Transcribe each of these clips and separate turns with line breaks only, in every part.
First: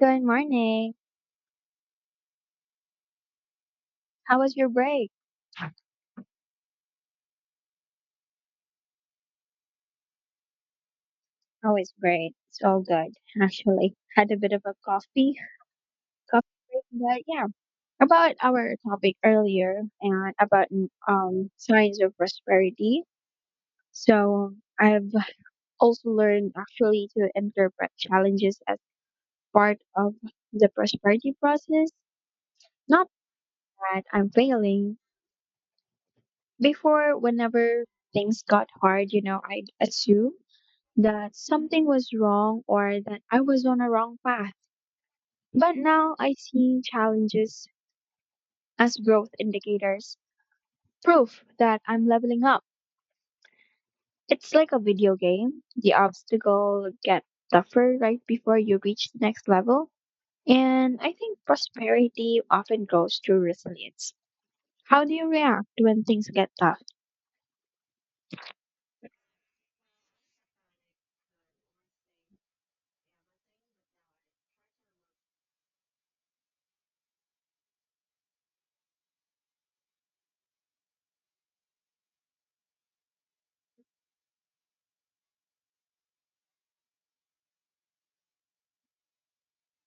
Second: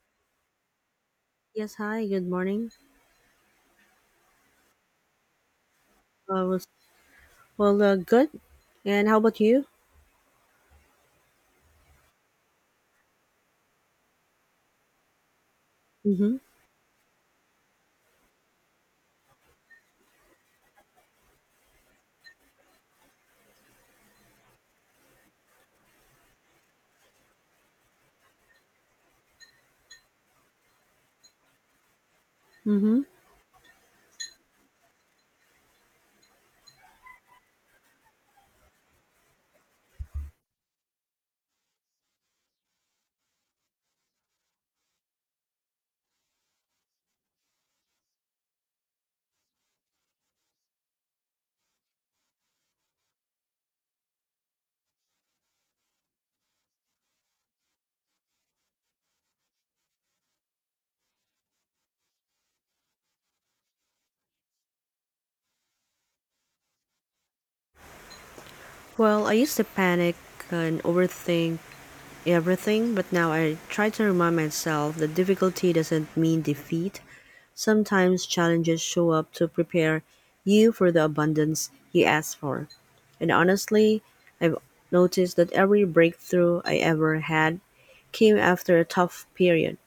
Good morning.
Yes, hi, good morning.
How was your break?
I was Well, good. And how about you?
Oh, it's great. It's all good, actually. Had a bit of a coffee,
Mm-hmm.
coffee break, but yeah, about our topic earlier and about signs of prosperity. So I've also learned actually to interpret challenges as part of the prosperity process.
Mm-hmm.
Not that I'm failing. Before, whenever things got hard, I'd assume that something was wrong or that I was on a wrong path. But now I see challenges as growth indicators, proof that I'm leveling up. It's like a video game. The obstacle get tougher right before you reach the next level. And I think prosperity often grows through resilience. How do you react when things get tough?
Well, I used to panic and overthink everything, but now I try to remind myself that difficulty doesn't mean defeat. Sometimes challenges show up to prepare you for the abundance you ask for. And honestly, I've noticed that every breakthrough I ever had came after a tough period.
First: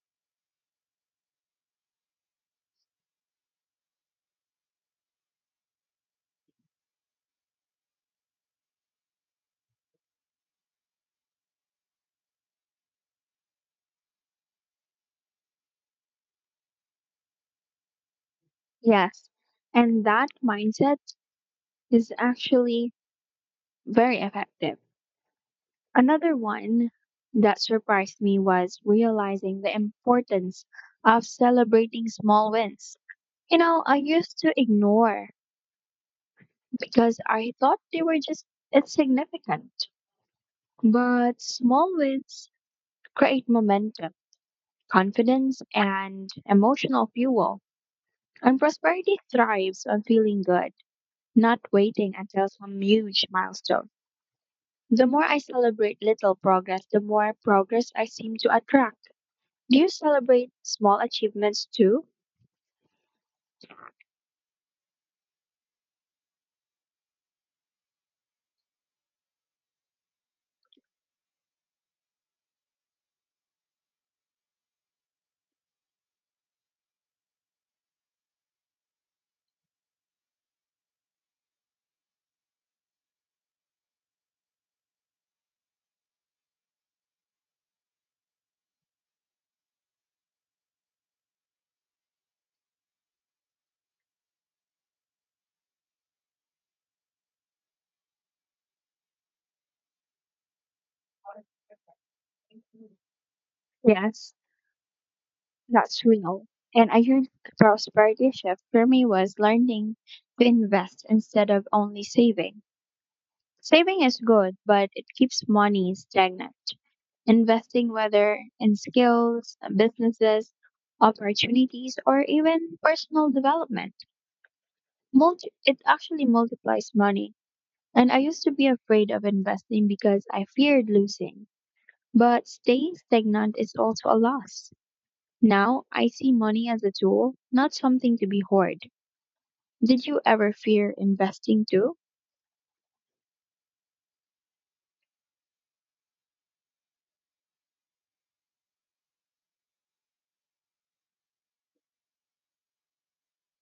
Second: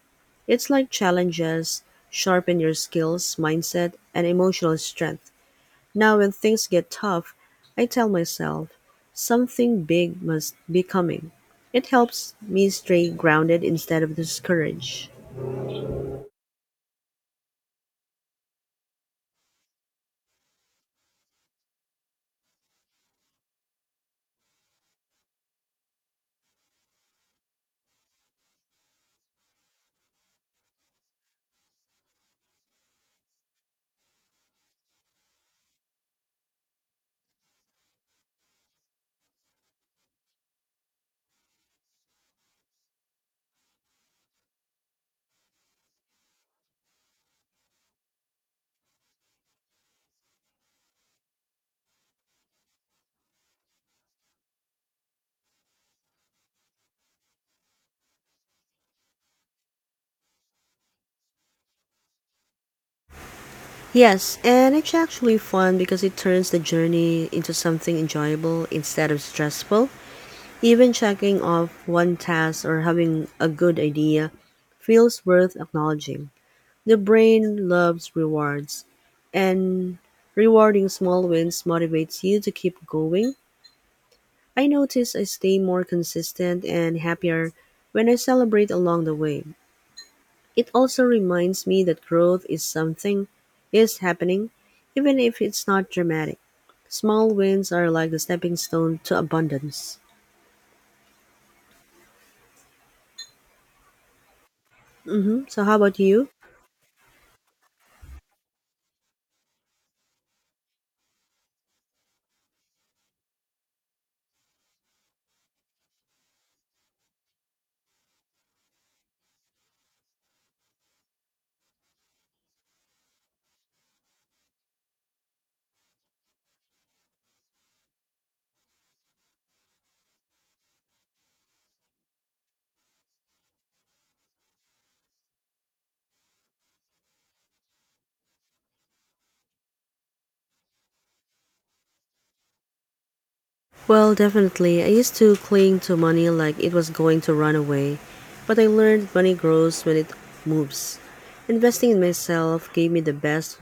It's like challenges sharpen your skills, mindset, and emotional strength. Now, when things get tough, I tell myself something big must be coming. It helps me stay grounded instead of discouraged.
Yes. And that mindset is actually very effective. Another one that surprised me was realizing the importance of celebrating small wins. You know, I used to ignore because I thought they were just insignificant. But small wins create momentum, confidence, and emotional fuel. And prosperity thrives on feeling good, not waiting until some huge milestone. The more I celebrate little progress, the more progress I seem to attract. Do you celebrate small achievements too?
Yes, and it's actually fun because it turns the journey into something enjoyable instead of stressful. Even checking off one task or having a good idea feels worth acknowledging. The brain loves rewards, and rewarding small wins motivates you to keep going. I notice I stay more consistent and happier when I celebrate along the way. It also reminds me that growth is something is happening even if it's not dramatic. Small wins are like the stepping stone to abundance.
Yes,
Mhm. So how about
that's
you?
real. And a huge prosperity shift for me was learning to invest instead of only saving. Saving is good, but it keeps money stagnant. Investing, whether in skills, businesses, opportunities, or even personal development, it actually multiplies money. And I used to be afraid of investing because I feared losing. But staying stagnant is also a loss. Now I see money as a tool, not something to be hoarded. Did you ever fear investing too?
Well, definitely. I used to cling to money like it was going to run away, but I learned money grows when it moves. Investing in myself gave me the best,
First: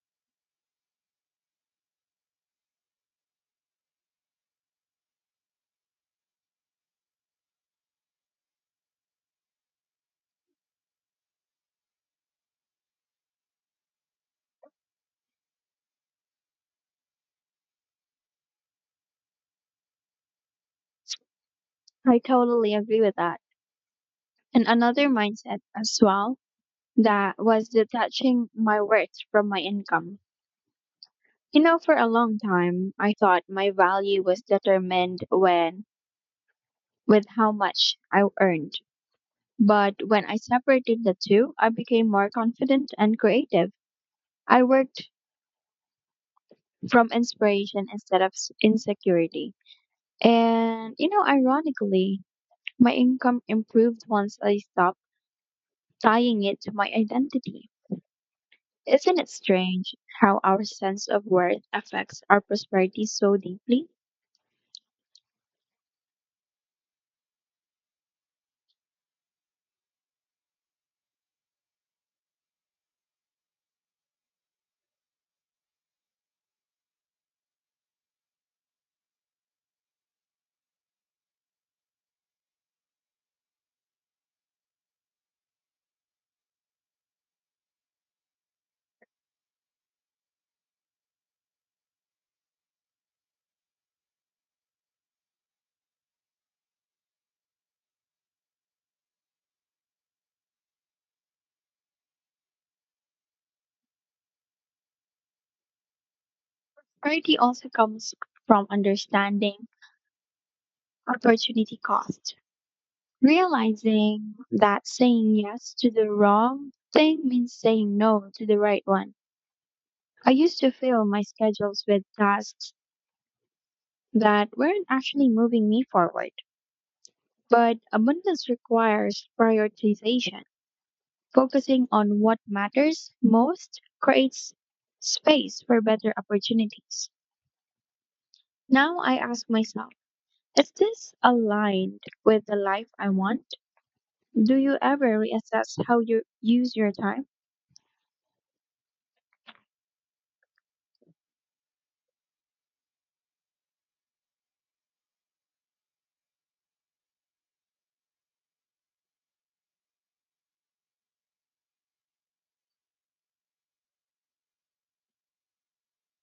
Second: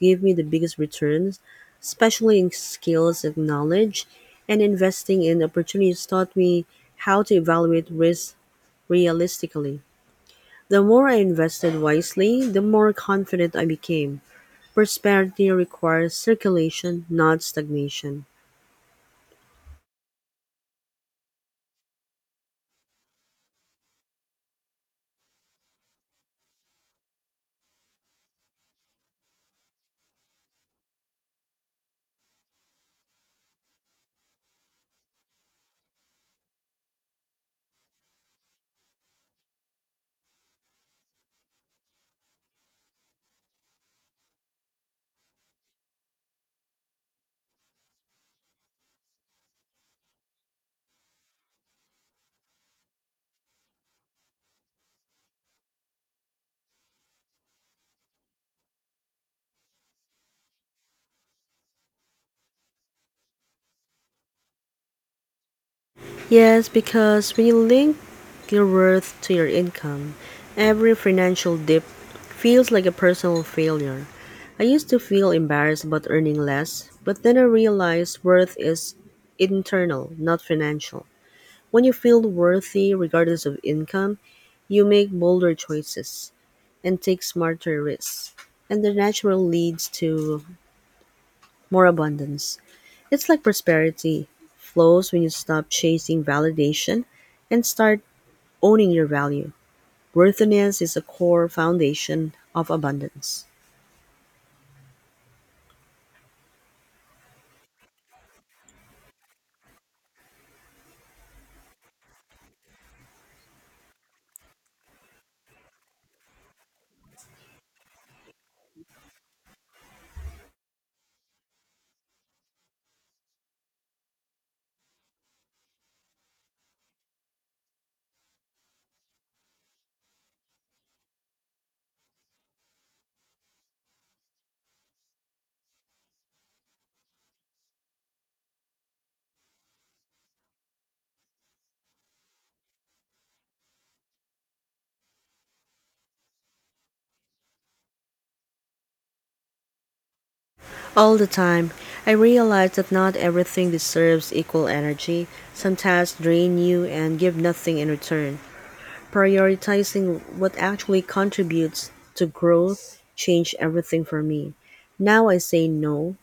gave me the biggest returns, especially in skills and knowledge, and investing in opportunities taught me how to evaluate risk realistically. The more I invested wisely, the more confident I became. Prosperity requires circulation, not stagnation.
I totally agree with that. And another mindset as well that was detaching my worth from my income. You know, for a long time, I thought my value was determined when with how much I earned. But when I separated the two, I became more confident and creative. I worked from inspiration instead of insecurity. And, you know, ironically, my income improved once I stopped tying it to my identity. Isn't it strange how our sense of worth affects our prosperity so deeply?
Yes, because when you link your worth to your income, every financial dip feels like a personal failure. I used to feel embarrassed about earning less, but then I realized worth is internal, not financial. When you feel worthy regardless of income, you make bolder choices and take smarter risks. And the natural leads to more abundance. It's like prosperity flows when you stop chasing validation and start owning your value. Worthiness is a core foundation of abundance.
Prosperity also comes from understanding opportunity cost. Realizing that saying yes to the wrong thing means saying no to the right one. I used to fill my schedules with tasks that weren't actually moving me forward. But abundance requires prioritization. Focusing on what matters most creates space for better opportunities. Now I ask myself, is this aligned with the life I want? Do you ever reassess how you use your time?
All the time, I realize that not everything deserves equal energy. Some tasks drain you and give nothing in return. Prioritizing what actually contributes to growth changed everything for me. Now I say no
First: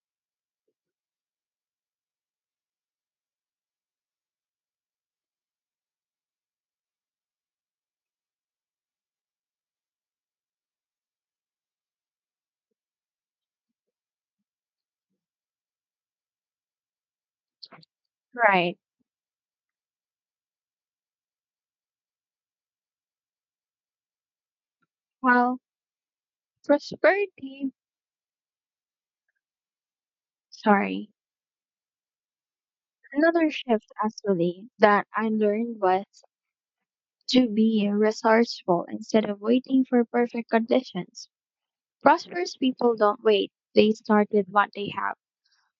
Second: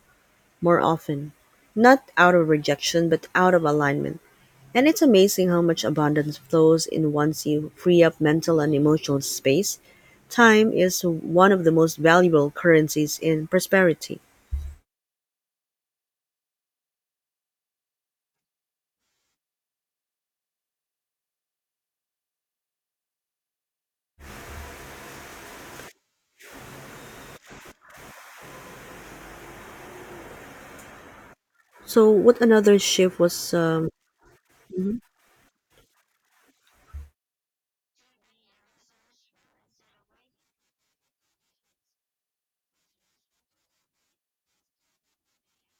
more often, not out of rejection, but out of alignment. And it's amazing how much abundance flows in once you free up mental and emotional space. Time is one of the most valuable currencies in prosperity.
Right. Well, prosperity, sorry.
So, what another shift
Another
was
shift actually
Mm-hmm.
that I learned was to be resourceful instead of waiting for perfect conditions. Prosperous people don't wait, they start with what they have.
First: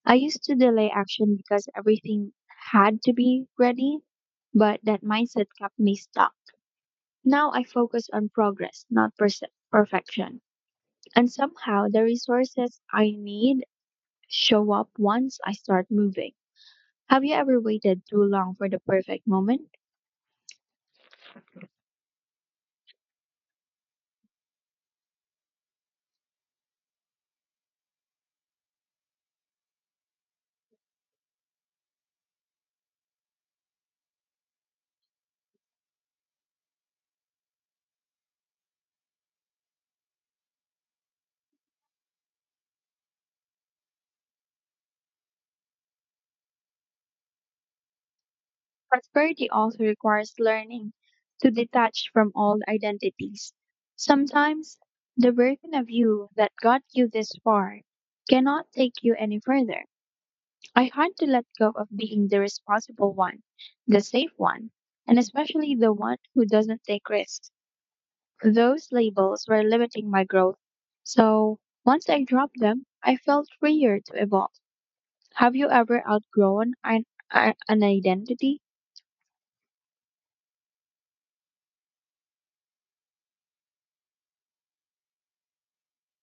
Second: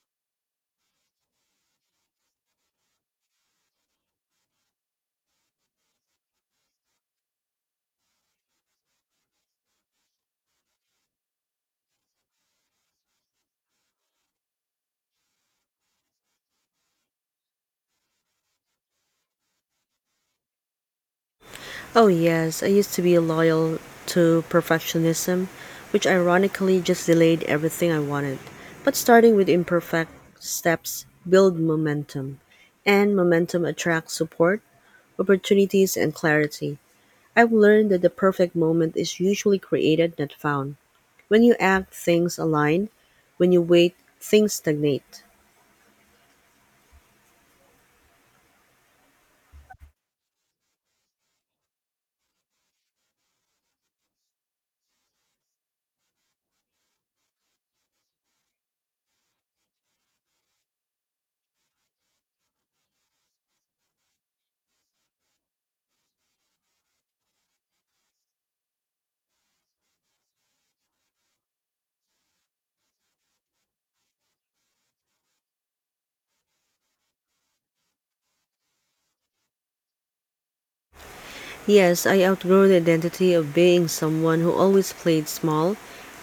I used to delay action because everything had to be ready, but that mindset kept me stuck. Now I focus on progress, not perse- perfection. And somehow the resources I need show up once I start moving. Have you ever waited too long for the perfect moment?
Oh, yes. I used to be loyal to perfectionism, which ironically just delayed everything I wanted. But starting with imperfect steps build momentum, and momentum attracts support, opportunities, and clarity. I've learned that the perfect moment is usually created, not found. When you act, things align. When you wait, things stagnate.
Prosperity also requires learning to detach from old identities. Sometimes the version of you that got you this far cannot take you any further. I had to let go of being the responsible one, the safe one, and especially the one who doesn't take risks. Those labels were limiting my growth. So once I dropped them, I felt freer to evolve. Have you ever outgrown an identity?
Yes, I outgrew the identity of being someone who always played small.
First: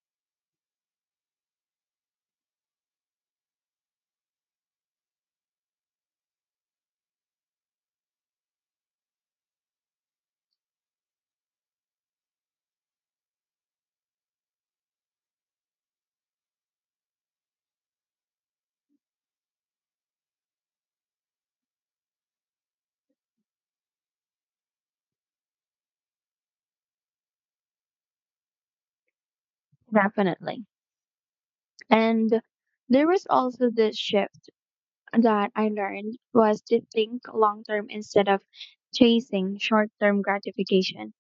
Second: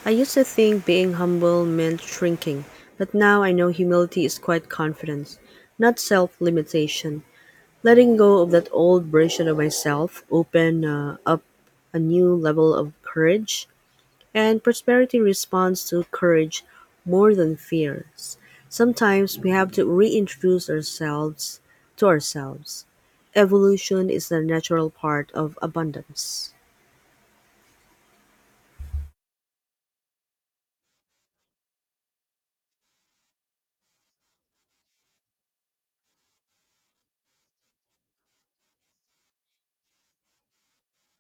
I used to think being humble meant shrinking, but now I know humility is quite confidence, not self limitation. Letting go of that old version of myself opened up a new level of courage. And prosperity responds to courage more than fear. Sometimes we have to reintroduce ourselves to ourselves. Evolution is the natural part of abundance.
Definitely. And there was also this shift that I learned was to think long term instead of chasing short term gratification.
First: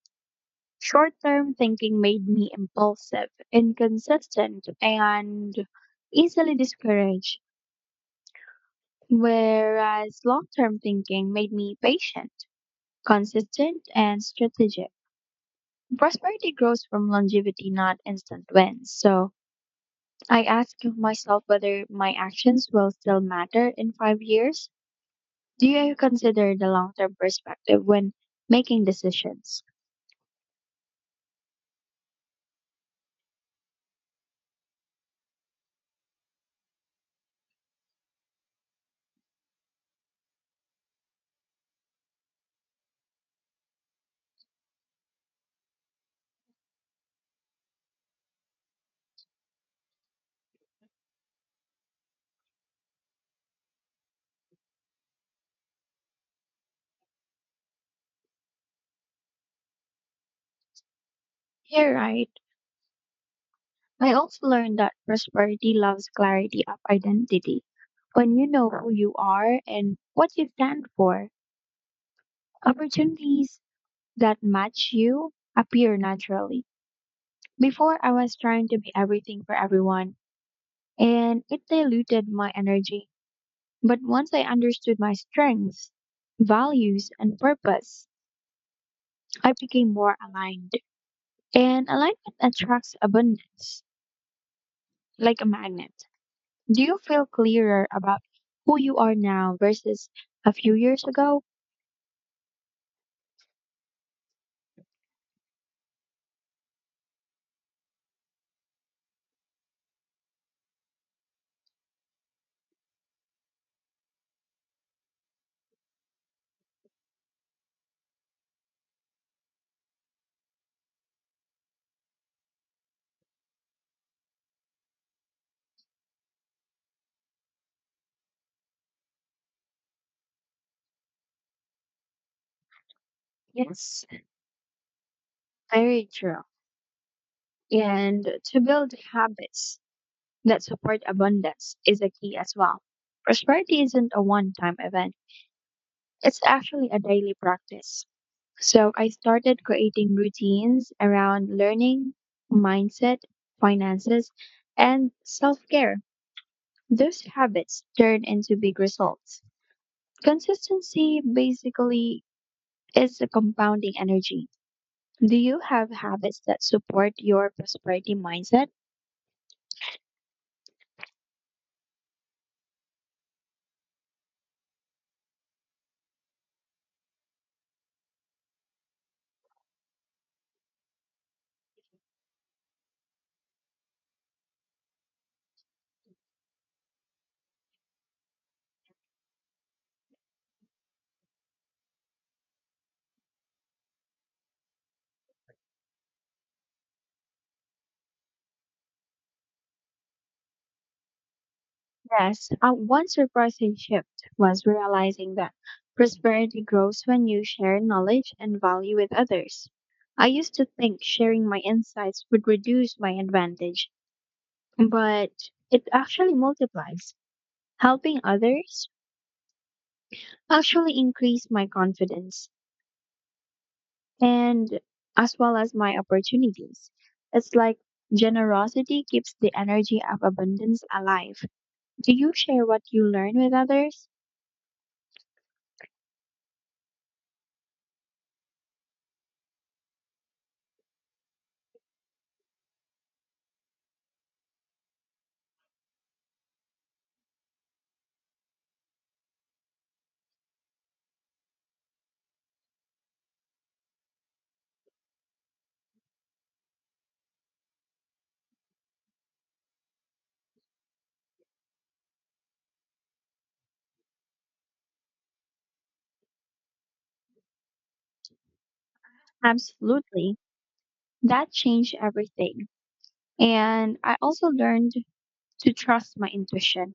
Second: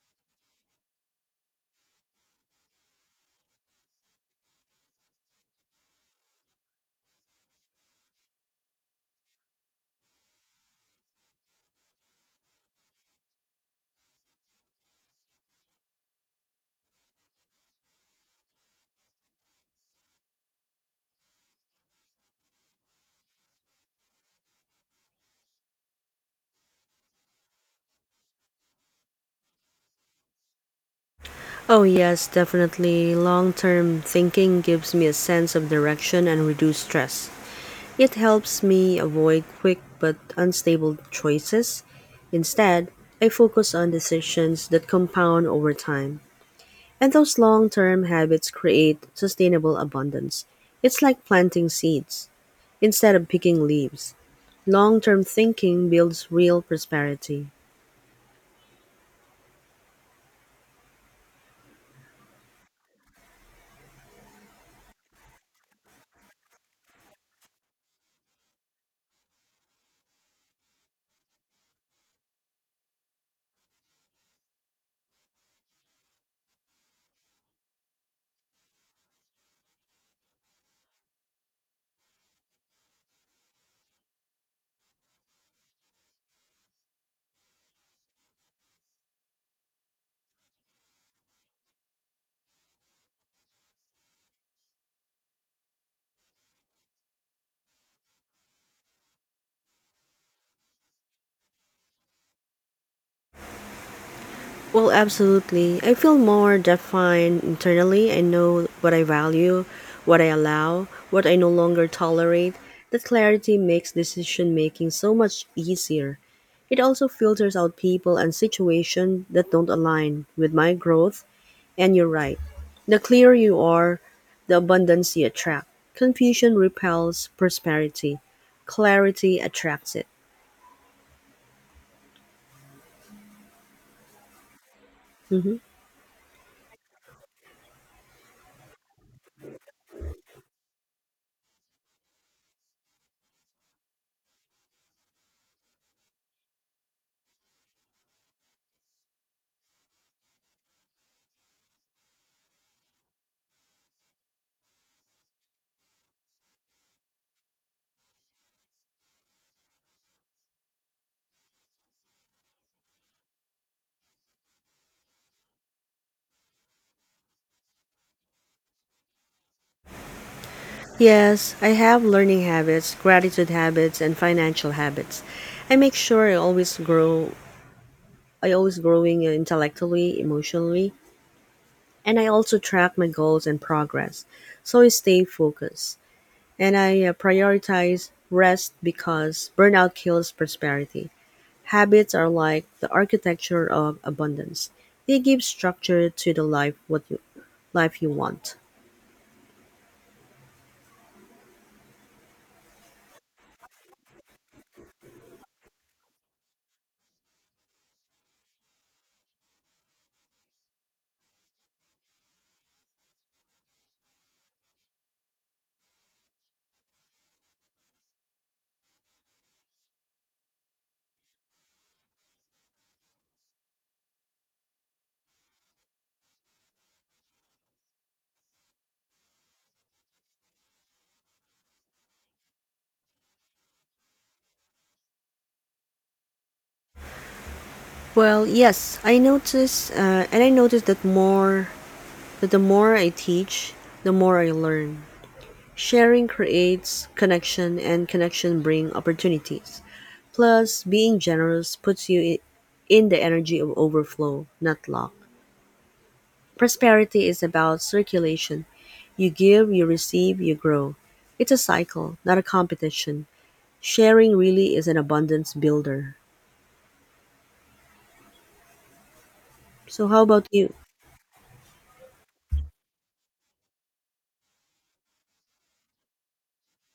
Short term thinking made me impulsive, inconsistent, and easily discouraged, whereas long term thinking made me patient, consistent, and strategic. Prosperity grows from longevity, not instant wins. So I ask myself whether my actions will still matter in 5 years. Do you consider the long term perspective when making decisions?
Oh, yes, definitely. Long term thinking gives me a sense of direction and reduced stress. It helps me avoid quick but unstable choices. Instead, I focus on decisions that compound over time. And those long term habits create sustainable abundance. It's like planting seeds instead of picking leaves. Long term thinking builds real prosperity.
You're right. I also learned that prosperity loves clarity of identity. When you know who you are and what you stand for, opportunities that match you appear naturally. Before, I was trying to be everything for everyone, and it diluted my energy. But once I understood my strengths, values, and purpose, I became more aligned. And alignment attracts abundance, like a magnet. Do you feel clearer about who you are now versus a few years ago?
Well, absolutely. I feel more defined internally. I know what I value, what I allow, what I no longer tolerate. That clarity makes decision making so much easier. It also filters out people and situations that don't align with my growth. And you're right. The clearer you are, the abundance you attract. Confusion repels prosperity. Clarity attracts it.
Yes,
Mhm.
very true. And to build habits that support abundance is a key as well. Prosperity isn't a one time event, it's actually a daily practice. So I started creating routines around learning, mindset, finances, and self care. Those habits turn into big results. Consistency basically is a compounding energy. Do you have habits that support your prosperity mindset?
Yes, I have learning habits, gratitude habits, and financial habits. I make sure I always grow. I always growing intellectually, emotionally, and I also track my goals and progress. So I stay focused and I prioritize rest because burnout kills prosperity. Habits are like the architecture of abundance. They give structure to the life you want.
Yes, one surprising shift was realizing that prosperity grows when you share knowledge and value with others. I used to think sharing my insights would reduce my advantage, but it actually multiplies. Helping others actually increased my confidence. And as well as my opportunities. It's like generosity keeps the energy of abundance alive. Do you share what you learn with others?
Well, yes, and I notice that more that the more I teach, the more I learn. Sharing creates connection, and connection bring opportunities. Plus, being generous puts you in the energy of overflow, not lack. Prosperity is about circulation. You give, you receive, you grow. It's a cycle, not a competition. Sharing really is an abundance builder. So, how
Absolutely.
about you?
That changed everything. And I also learned to trust my intuition.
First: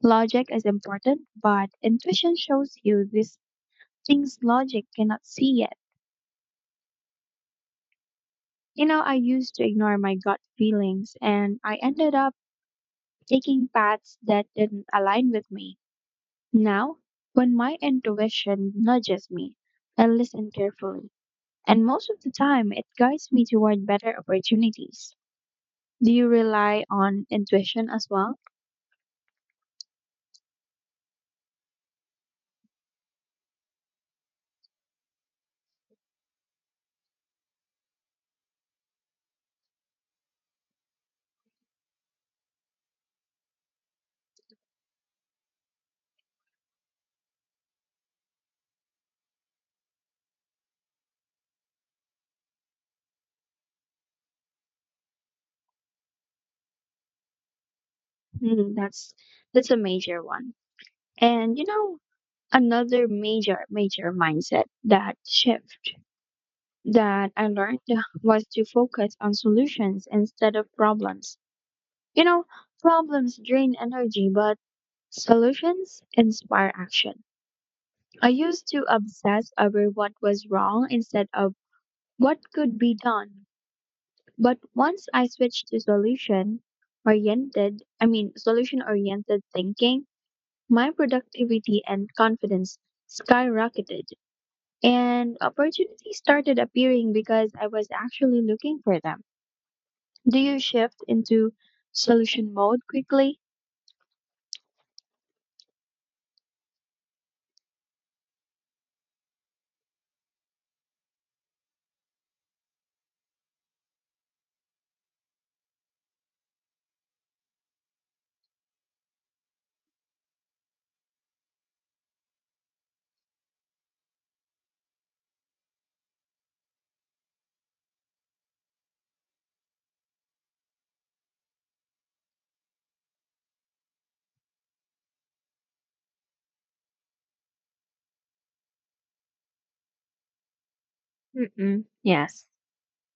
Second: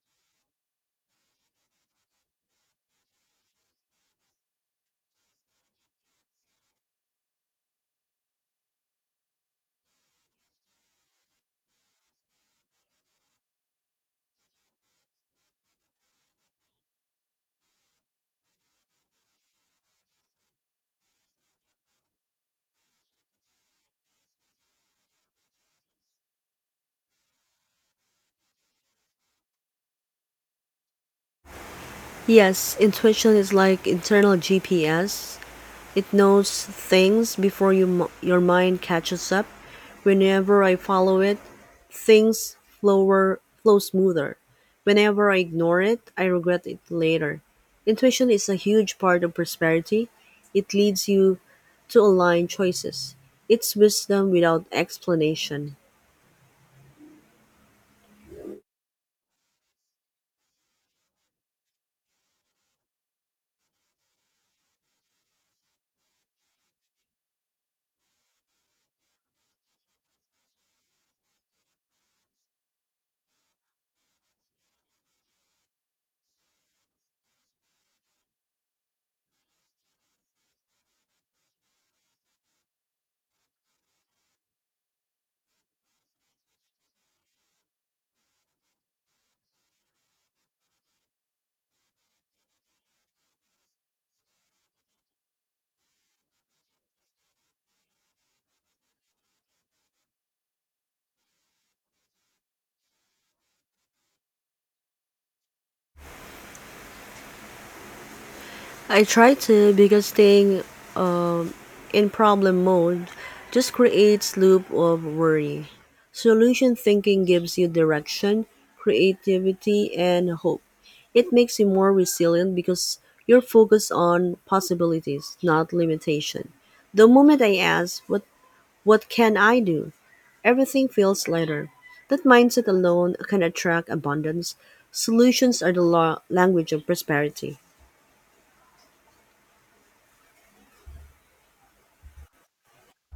Logic is important, but intuition shows you these things logic cannot see yet. You know, I used to ignore my gut feelings and I ended up taking paths that didn't align with me. Now, when my intuition nudges me, I listen carefully, and most of the time it guides me toward better opportunities. Do you rely on intuition as well?
Yes, intuition is like internal GPS. It knows things before your mind catches up. Whenever I follow it, things flow smoother. Whenever I ignore it, I regret it later. Intuition is a huge part of prosperity. It leads you to align choices. It's wisdom without explanation.
Hmm, that's a major one. And you know, another major mindset that shift that I learned was to focus on solutions instead of problems. You know, problems drain energy, but solutions inspire action. I used to obsess over what was wrong instead of what could be done. But once I switched to solution oriented thinking, my productivity and confidence skyrocketed. And opportunities started appearing because I was actually looking for them. Do you shift into solution mode quickly?
I try to because staying um, in problem mode just creates loop of worry. Solution thinking gives you direction, creativity, and hope. It makes you more resilient because you're focused on possibilities, not limitation. The moment I ask, what can I do? Everything feels lighter. That mindset alone can attract abundance. Solutions are the language of prosperity.
Mm-mm, yes.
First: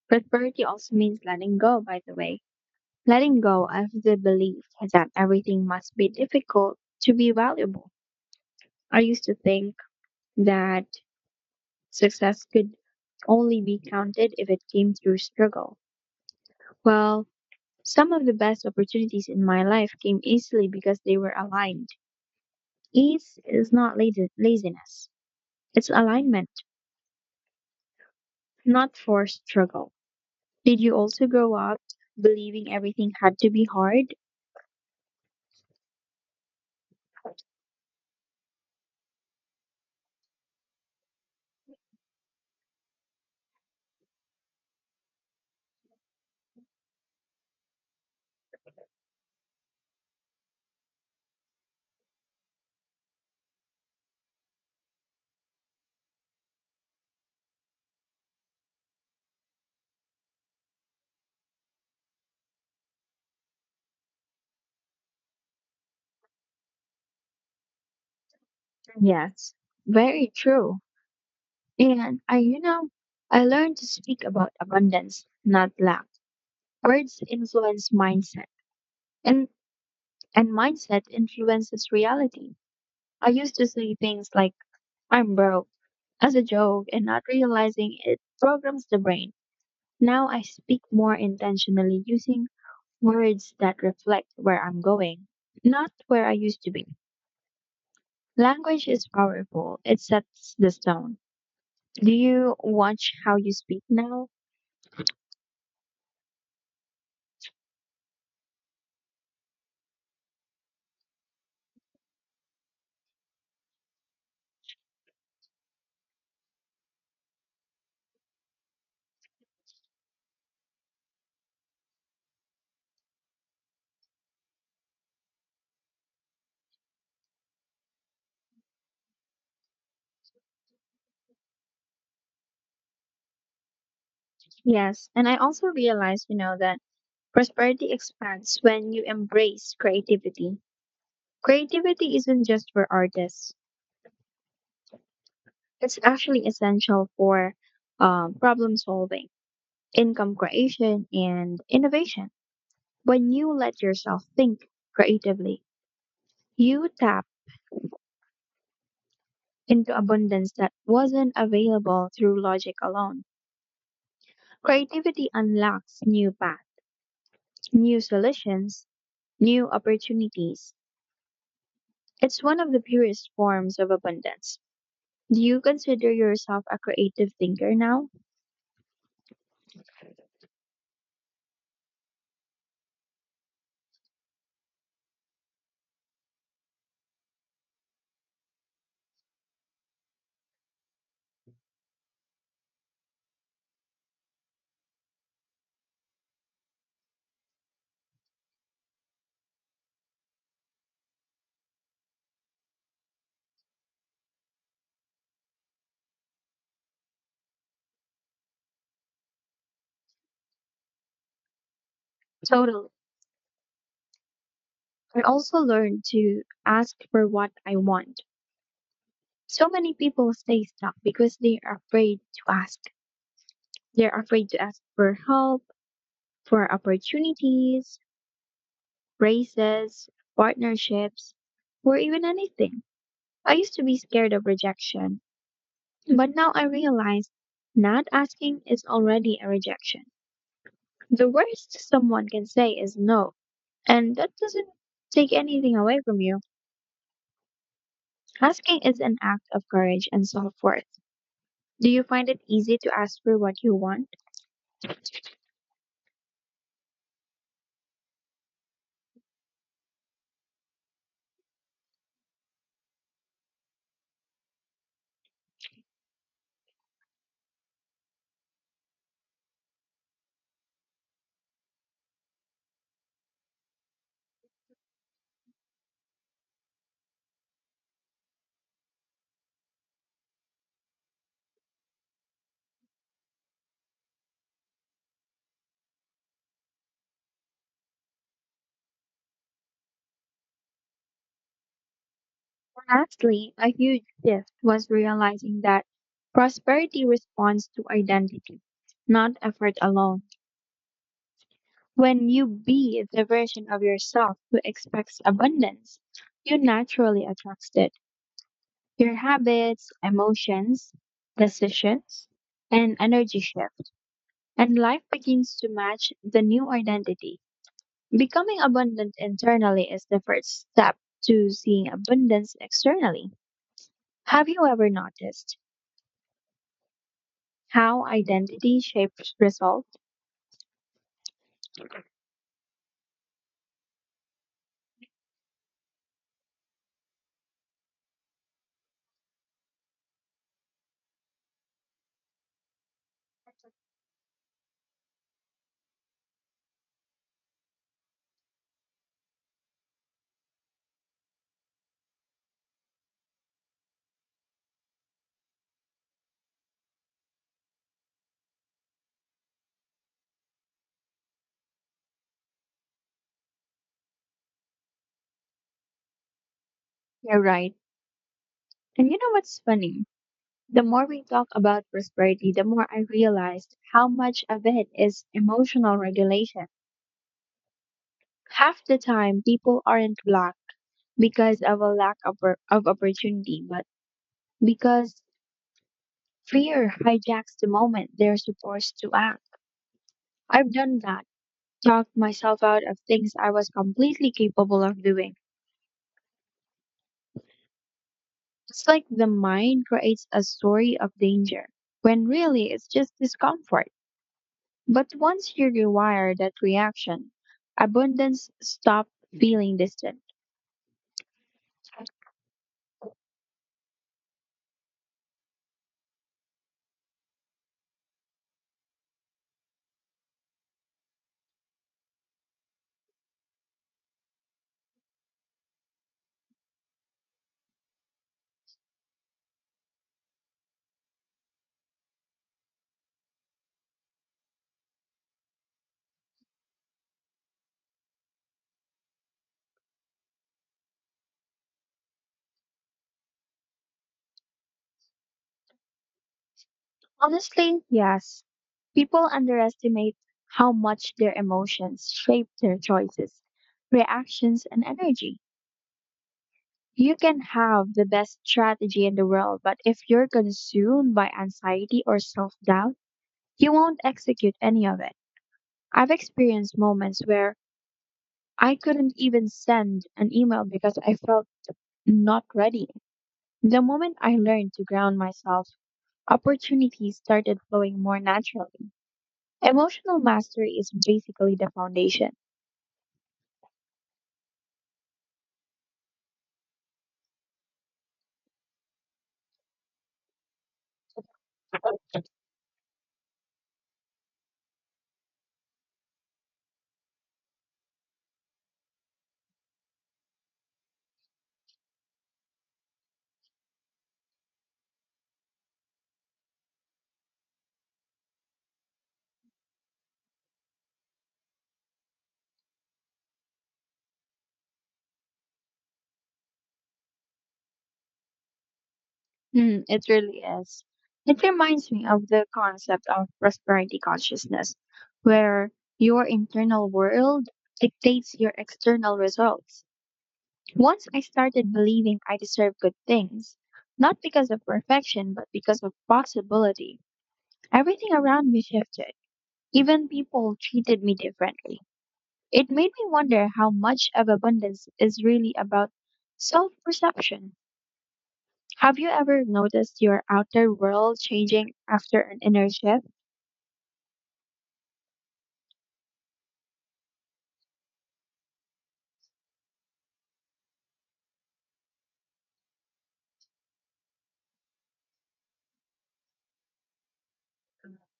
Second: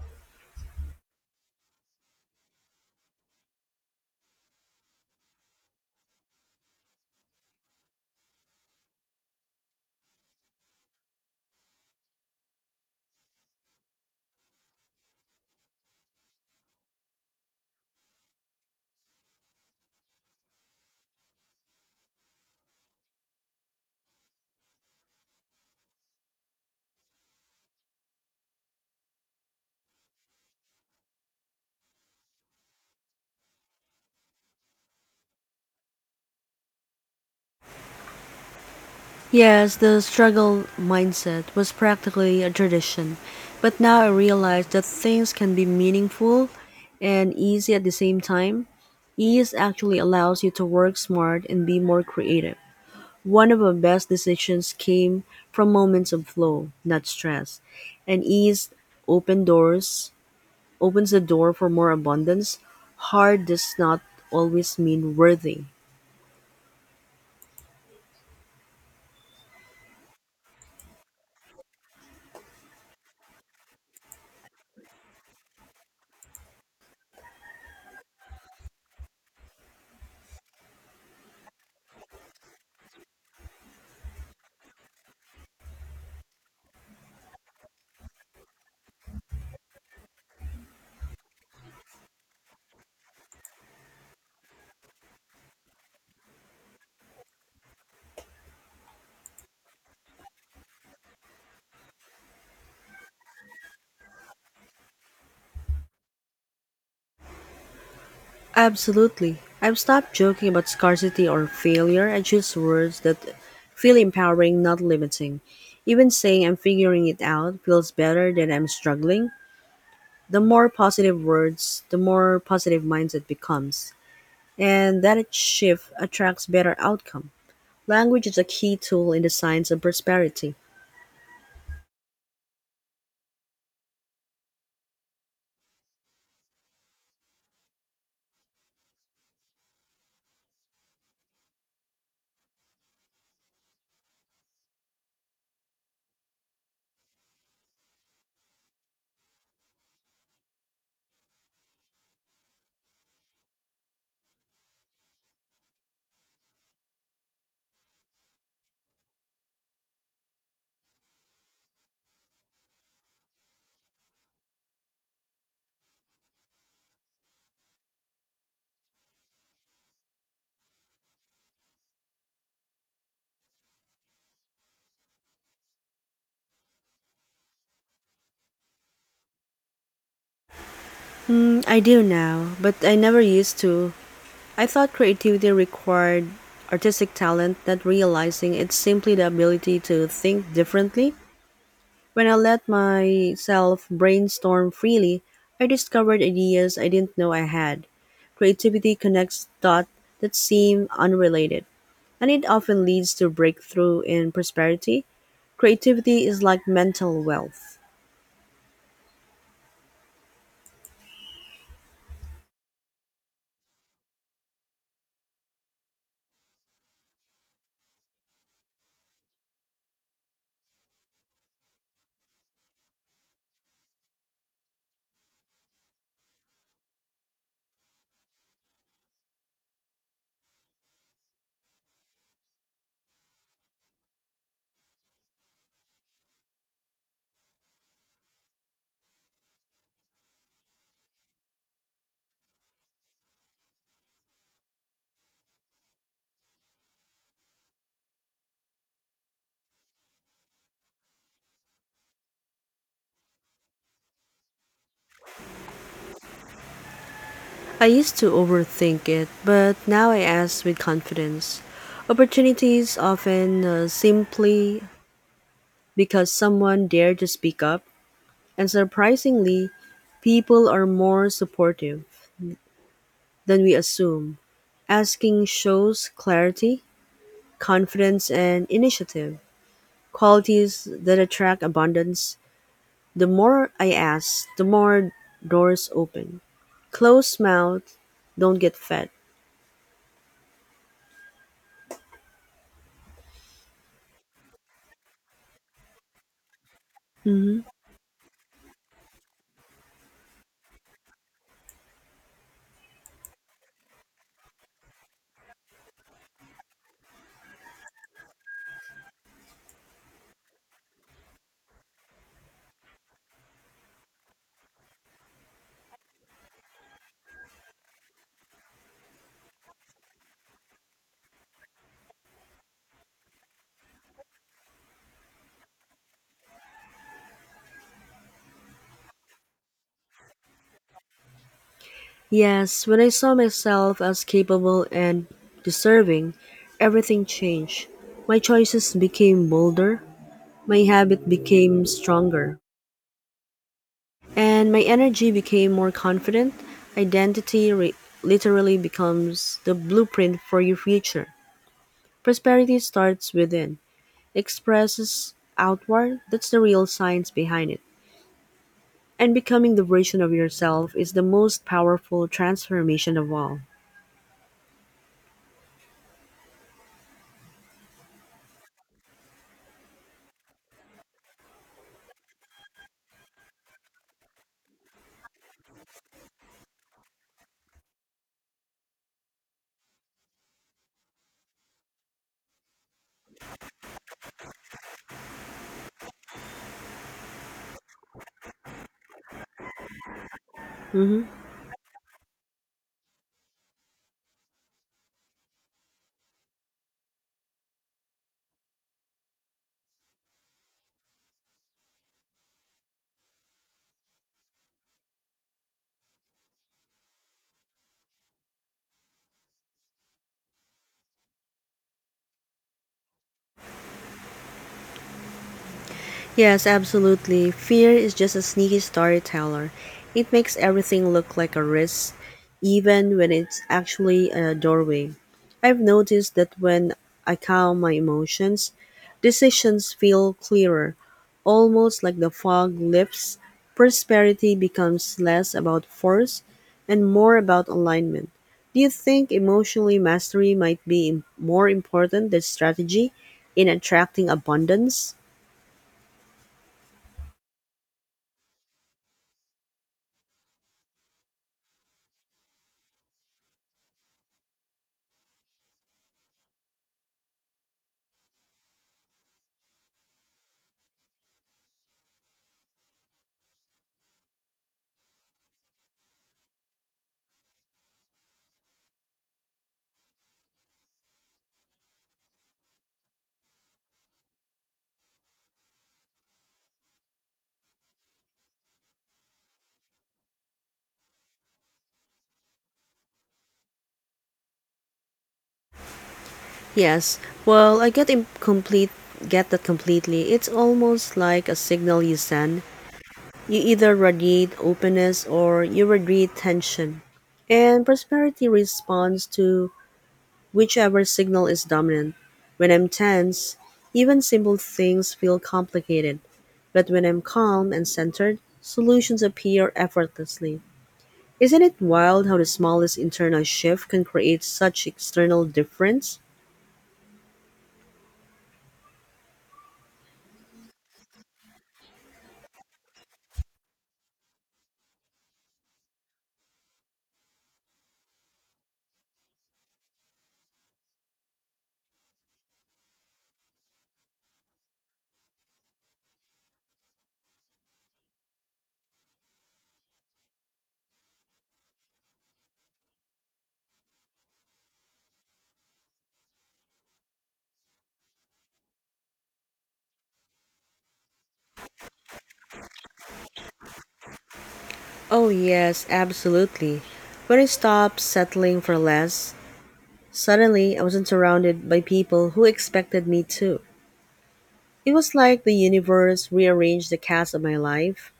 Prosperity also means letting go, by the way. Letting go of the belief that everything must be difficult to be valuable. I used to think that success could only be counted if it came through struggle. Well, some of the best opportunities in my life came easily because they were aligned. Ease is not laziness, it's alignment, not forced struggle. Did you also grow up believing everything had to be hard?
Yes, the struggle mindset was practically a tradition, but now I realize that things can be meaningful and easy at the same time. Ease actually allows you to work smart and be more creative. One of my best decisions came from moments of flow, not stress, and ease opened doors opens the door for more abundance, hard does not always mean worthy.
Yes, very true. And I, you know, I learned to speak about abundance, not lack. Words influence mindset, and mindset influences reality. I used to say things like "I'm broke" as a joke, and not realizing it programs the brain. Now I speak more intentionally, using words that reflect where I'm going, not where I used to be. Language is powerful; it sets the tone. Do you watch how you speak now?
Absolutely. I've stopped joking about scarcity or failure and choose words that feel empowering, not limiting. Even saying I'm figuring it out feels better than I'm struggling. The more positive words, the more positive mindset becomes. And that shift attracts better outcome. Language is a key tool in the science of prosperity.
Yes, and I also realized, you know, that prosperity expands when you embrace creativity. Creativity isn't just for artists, it's actually essential for problem solving, income creation, and innovation. When you let yourself think creatively, you tap into abundance that wasn't available through logic alone. Creativity unlocks new paths, new solutions, new opportunities. It's one of the purest forms of abundance. Do you consider yourself a creative thinker now?
Hmm, I do now, but I never used to. I thought creativity required artistic talent, not realizing it's simply the ability to think differently. When I let myself brainstorm freely, I discovered ideas I didn't know I had. Creativity connects dots that seem unrelated, and it often leads to breakthrough in prosperity. Creativity is like mental wealth.
Totally. I also learned to ask for what I want. So many people stay stuck because they are afraid to ask. They're afraid to ask for help, for opportunities, raises, partnerships, or even anything. I used to be scared of rejection, but now I realize not asking is already a rejection. The worst someone can say is no. And that doesn't take anything away from you. Asking is an act of courage and self worth. Do you find it easy to ask for what you want?
I used to overthink it, but now I ask with confidence. Opportunities often simply because someone dared to speak up, and surprisingly, people are more supportive than we assume. Asking shows clarity, confidence, and initiative, qualities that attract abundance. The more I ask, the more doors open. Closed mouth, don't get fed.
Lastly, a huge shift was realizing that prosperity responds to identity, not effort alone. When you be the version of yourself who expects abundance, you naturally attract it. Your habits, emotions, decisions, and energy shift, and life begins to match the new identity. Becoming abundant internally is the first step to seeing abundance externally. Have you ever noticed how identity shapes results?
Yes, when I saw myself as capable and deserving, everything changed. My choices became bolder, my habit became stronger, and my energy became more confident. Identity re- literally becomes the blueprint for your future. Prosperity starts within, expresses outward. That's the real science behind it. And becoming the version of yourself is the most powerful transformation of all.
You're right. And you know what's funny? The more we talk about prosperity, the more I realized how much of it is emotional regulation. Half the time, people aren't blocked because of a lack of, of opportunity, but because fear hijacks the moment they're supposed to act. I've done that,
Mm-hmm.
talked myself out of things I was completely capable of doing. It's like the mind creates a story of danger, when really it's just discomfort. But once you rewire that reaction, abundance stops feeling distant.
Yes, absolutely. Fear is just a sneaky storyteller. It makes everything look like a risk, even when it's actually a doorway. I've noticed that when I calm my emotions, decisions feel clearer, almost like the fog lifts. Prosperity becomes less about force and more about alignment. Do you think emotionally mastery might be more important than strategy in attracting abundance?
Honestly, yes, people underestimate how much their emotions shape their choices, reactions, and energy. You can have the best strategy in the world, but if you're consumed by anxiety or self doubt, you won't execute any of it. I've experienced moments where I couldn't even send an email because I felt not ready. The moment I learned to ground myself, opportunities started flowing more naturally. Emotional mastery is basically the foundation.
Yes. Well, I get that completely. It's almost like a signal you send. You either radiate openness or you radiate tension. And prosperity responds to whichever signal is dominant. When I'm tense, even simple things feel complicated. But when I'm calm and centered, solutions appear effortlessly. Isn't it wild how the smallest internal shift can create such external difference?
Hmm, it really is. It reminds me of the concept of prosperity consciousness, where your internal world dictates your external results. Once I started believing I deserve good things, not because of perfection, but because of possibility. Everything around me shifted. Even people treated me differently. It made me wonder how much of abundance is really about self perception. Have you ever noticed your outer world changing after an inner shift?
Oh, yes, absolutely. When I stopped settling for less, suddenly I wasn't surrounded by people who expected me to. It was like the universe rearranged the cast of my life.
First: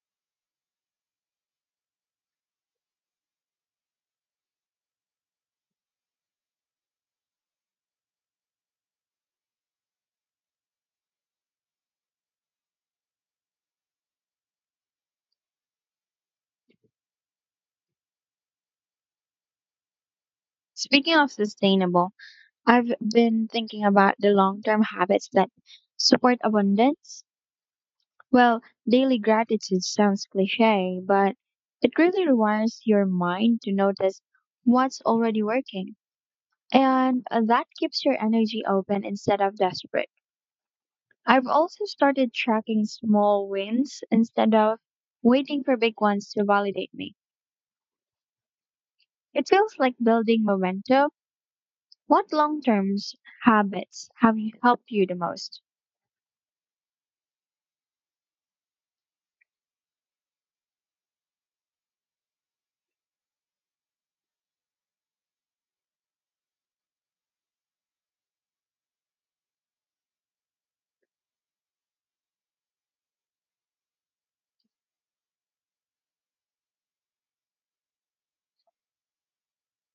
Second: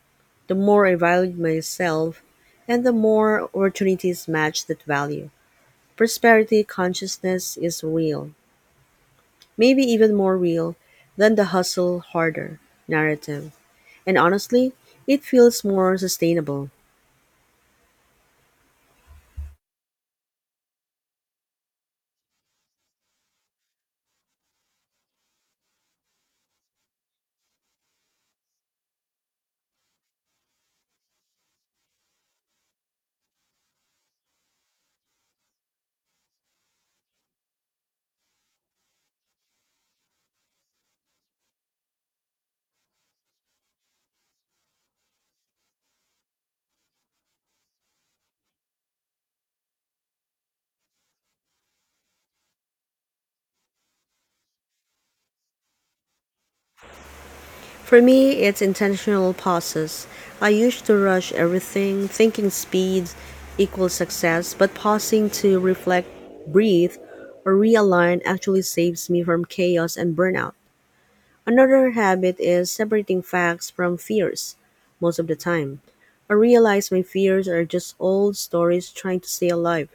The more I valued myself, and the more opportunities matched that value. Prosperity consciousness is real, maybe even more real than the hustle harder narrative. And honestly, it feels more sustainable.
Speaking of sustainable, I've been thinking about the long term habits that support abundance. Well, daily gratitude sounds cliche, but it really rewires your mind to notice what's already working. And that keeps your energy open instead of desperate. I've also started tracking small wins instead of waiting for big ones to validate me. It feels like building momentum. What long term habits have you helped you the most?
For me, it's intentional pauses. I used to rush everything, thinking speed equals success, but pausing to reflect, breathe, or realign actually saves me from chaos and burnout. Another habit is separating facts from fears most of the time. I realize my fears are just old stories trying to stay alive.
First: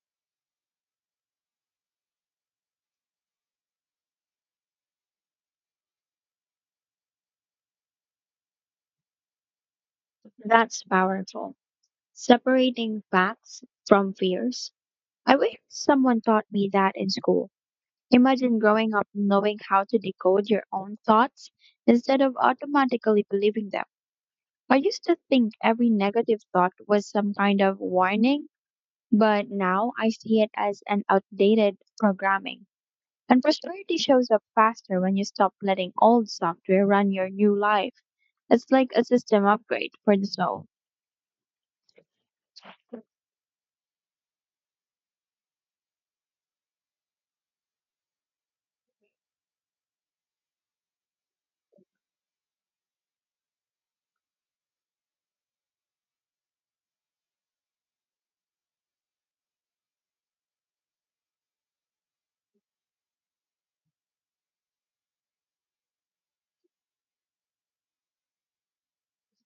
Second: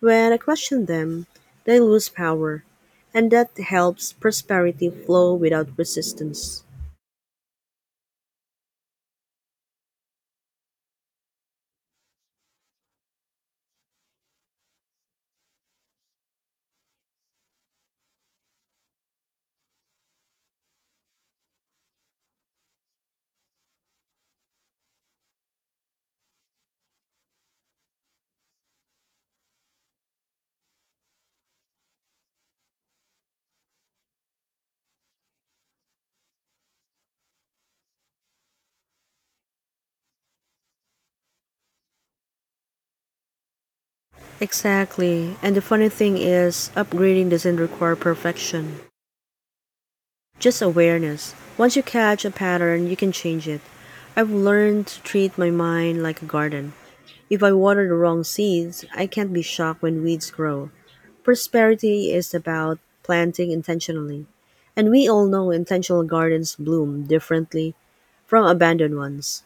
When I question them, they lose power, and that helps prosperity flow without resistance.
That's powerful. Separating facts from fears. I wish someone taught me that in school. Imagine growing up knowing how to decode your own thoughts instead of automatically believing them. I used to think every negative thought was some kind of warning, but now I see it as an outdated programming. And prosperity shows up faster when you stop letting old software run your new life. It's like a system upgrade for the soul.
Exactly. And the funny thing is, upgrading doesn't require perfection, just awareness. Once you catch a pattern, you can change it. I've learned to treat my mind like a garden. If I water the wrong seeds, I can't be shocked when weeds grow. Prosperity is about planting intentionally. And we all know intentional gardens bloom differently from abandoned ones.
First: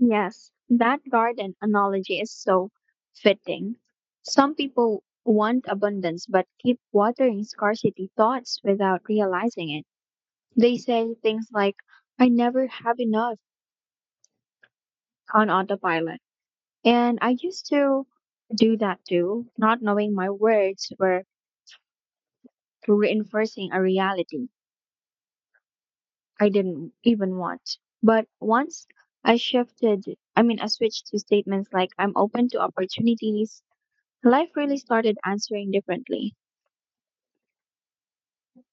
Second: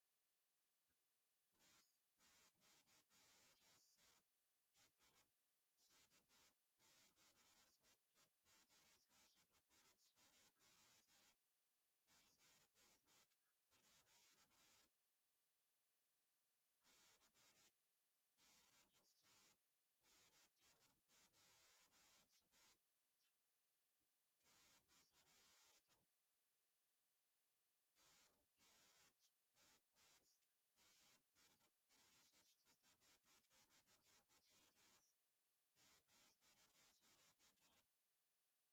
Yes, that garden analogy is so fitting. Some people want abundance but keep watering scarcity thoughts without realizing it. They say things like, I never have enough on autopilot. And I used to do that too, not knowing my words were reinforcing a reality I didn't even want. But once I shifted, I switched to statements like, I'm open to opportunities. Life really started answering differently.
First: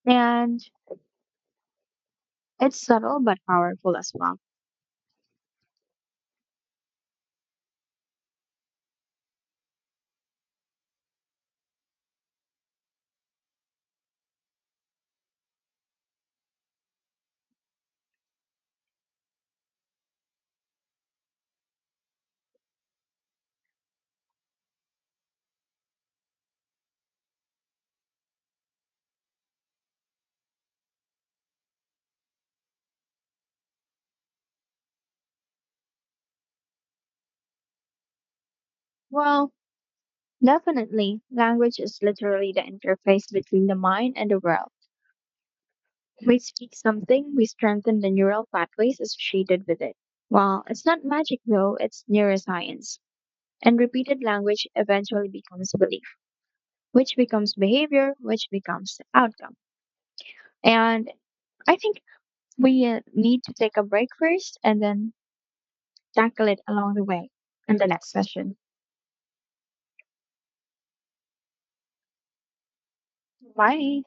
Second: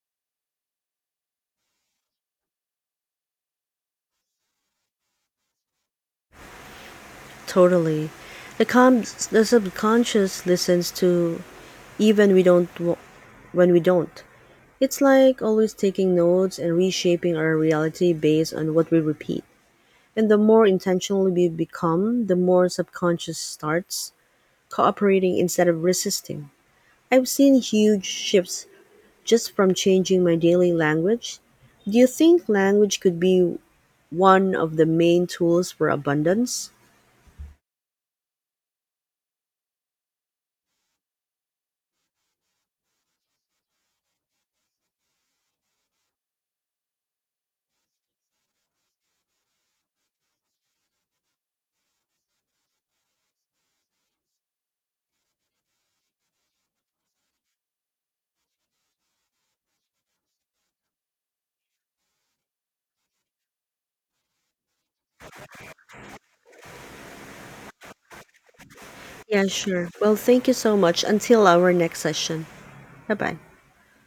And it's subtle but powerful as well.
Totally. The the subconscious listens to even we don't w- when we don't. It's like always taking notes and reshaping our reality based on what we repeat. And the more intentional we become, the more subconscious starts cooperating instead of resisting. I've seen huge shifts just from changing my daily language. Do you think language could be one of the main tools for abundance?
Well, definitely, language is literally the interface between the mind and the world. We speak something, we strengthen the neural pathways associated with it. Well, it's not magic though, it's neuroscience. And repeated language eventually becomes belief, which becomes behavior, which becomes outcome. And I think we need to take a break first and then tackle it along the way in the next session.
Yeah, sure. Well, thank you so much. Until our next session. Bye bye.
Bye.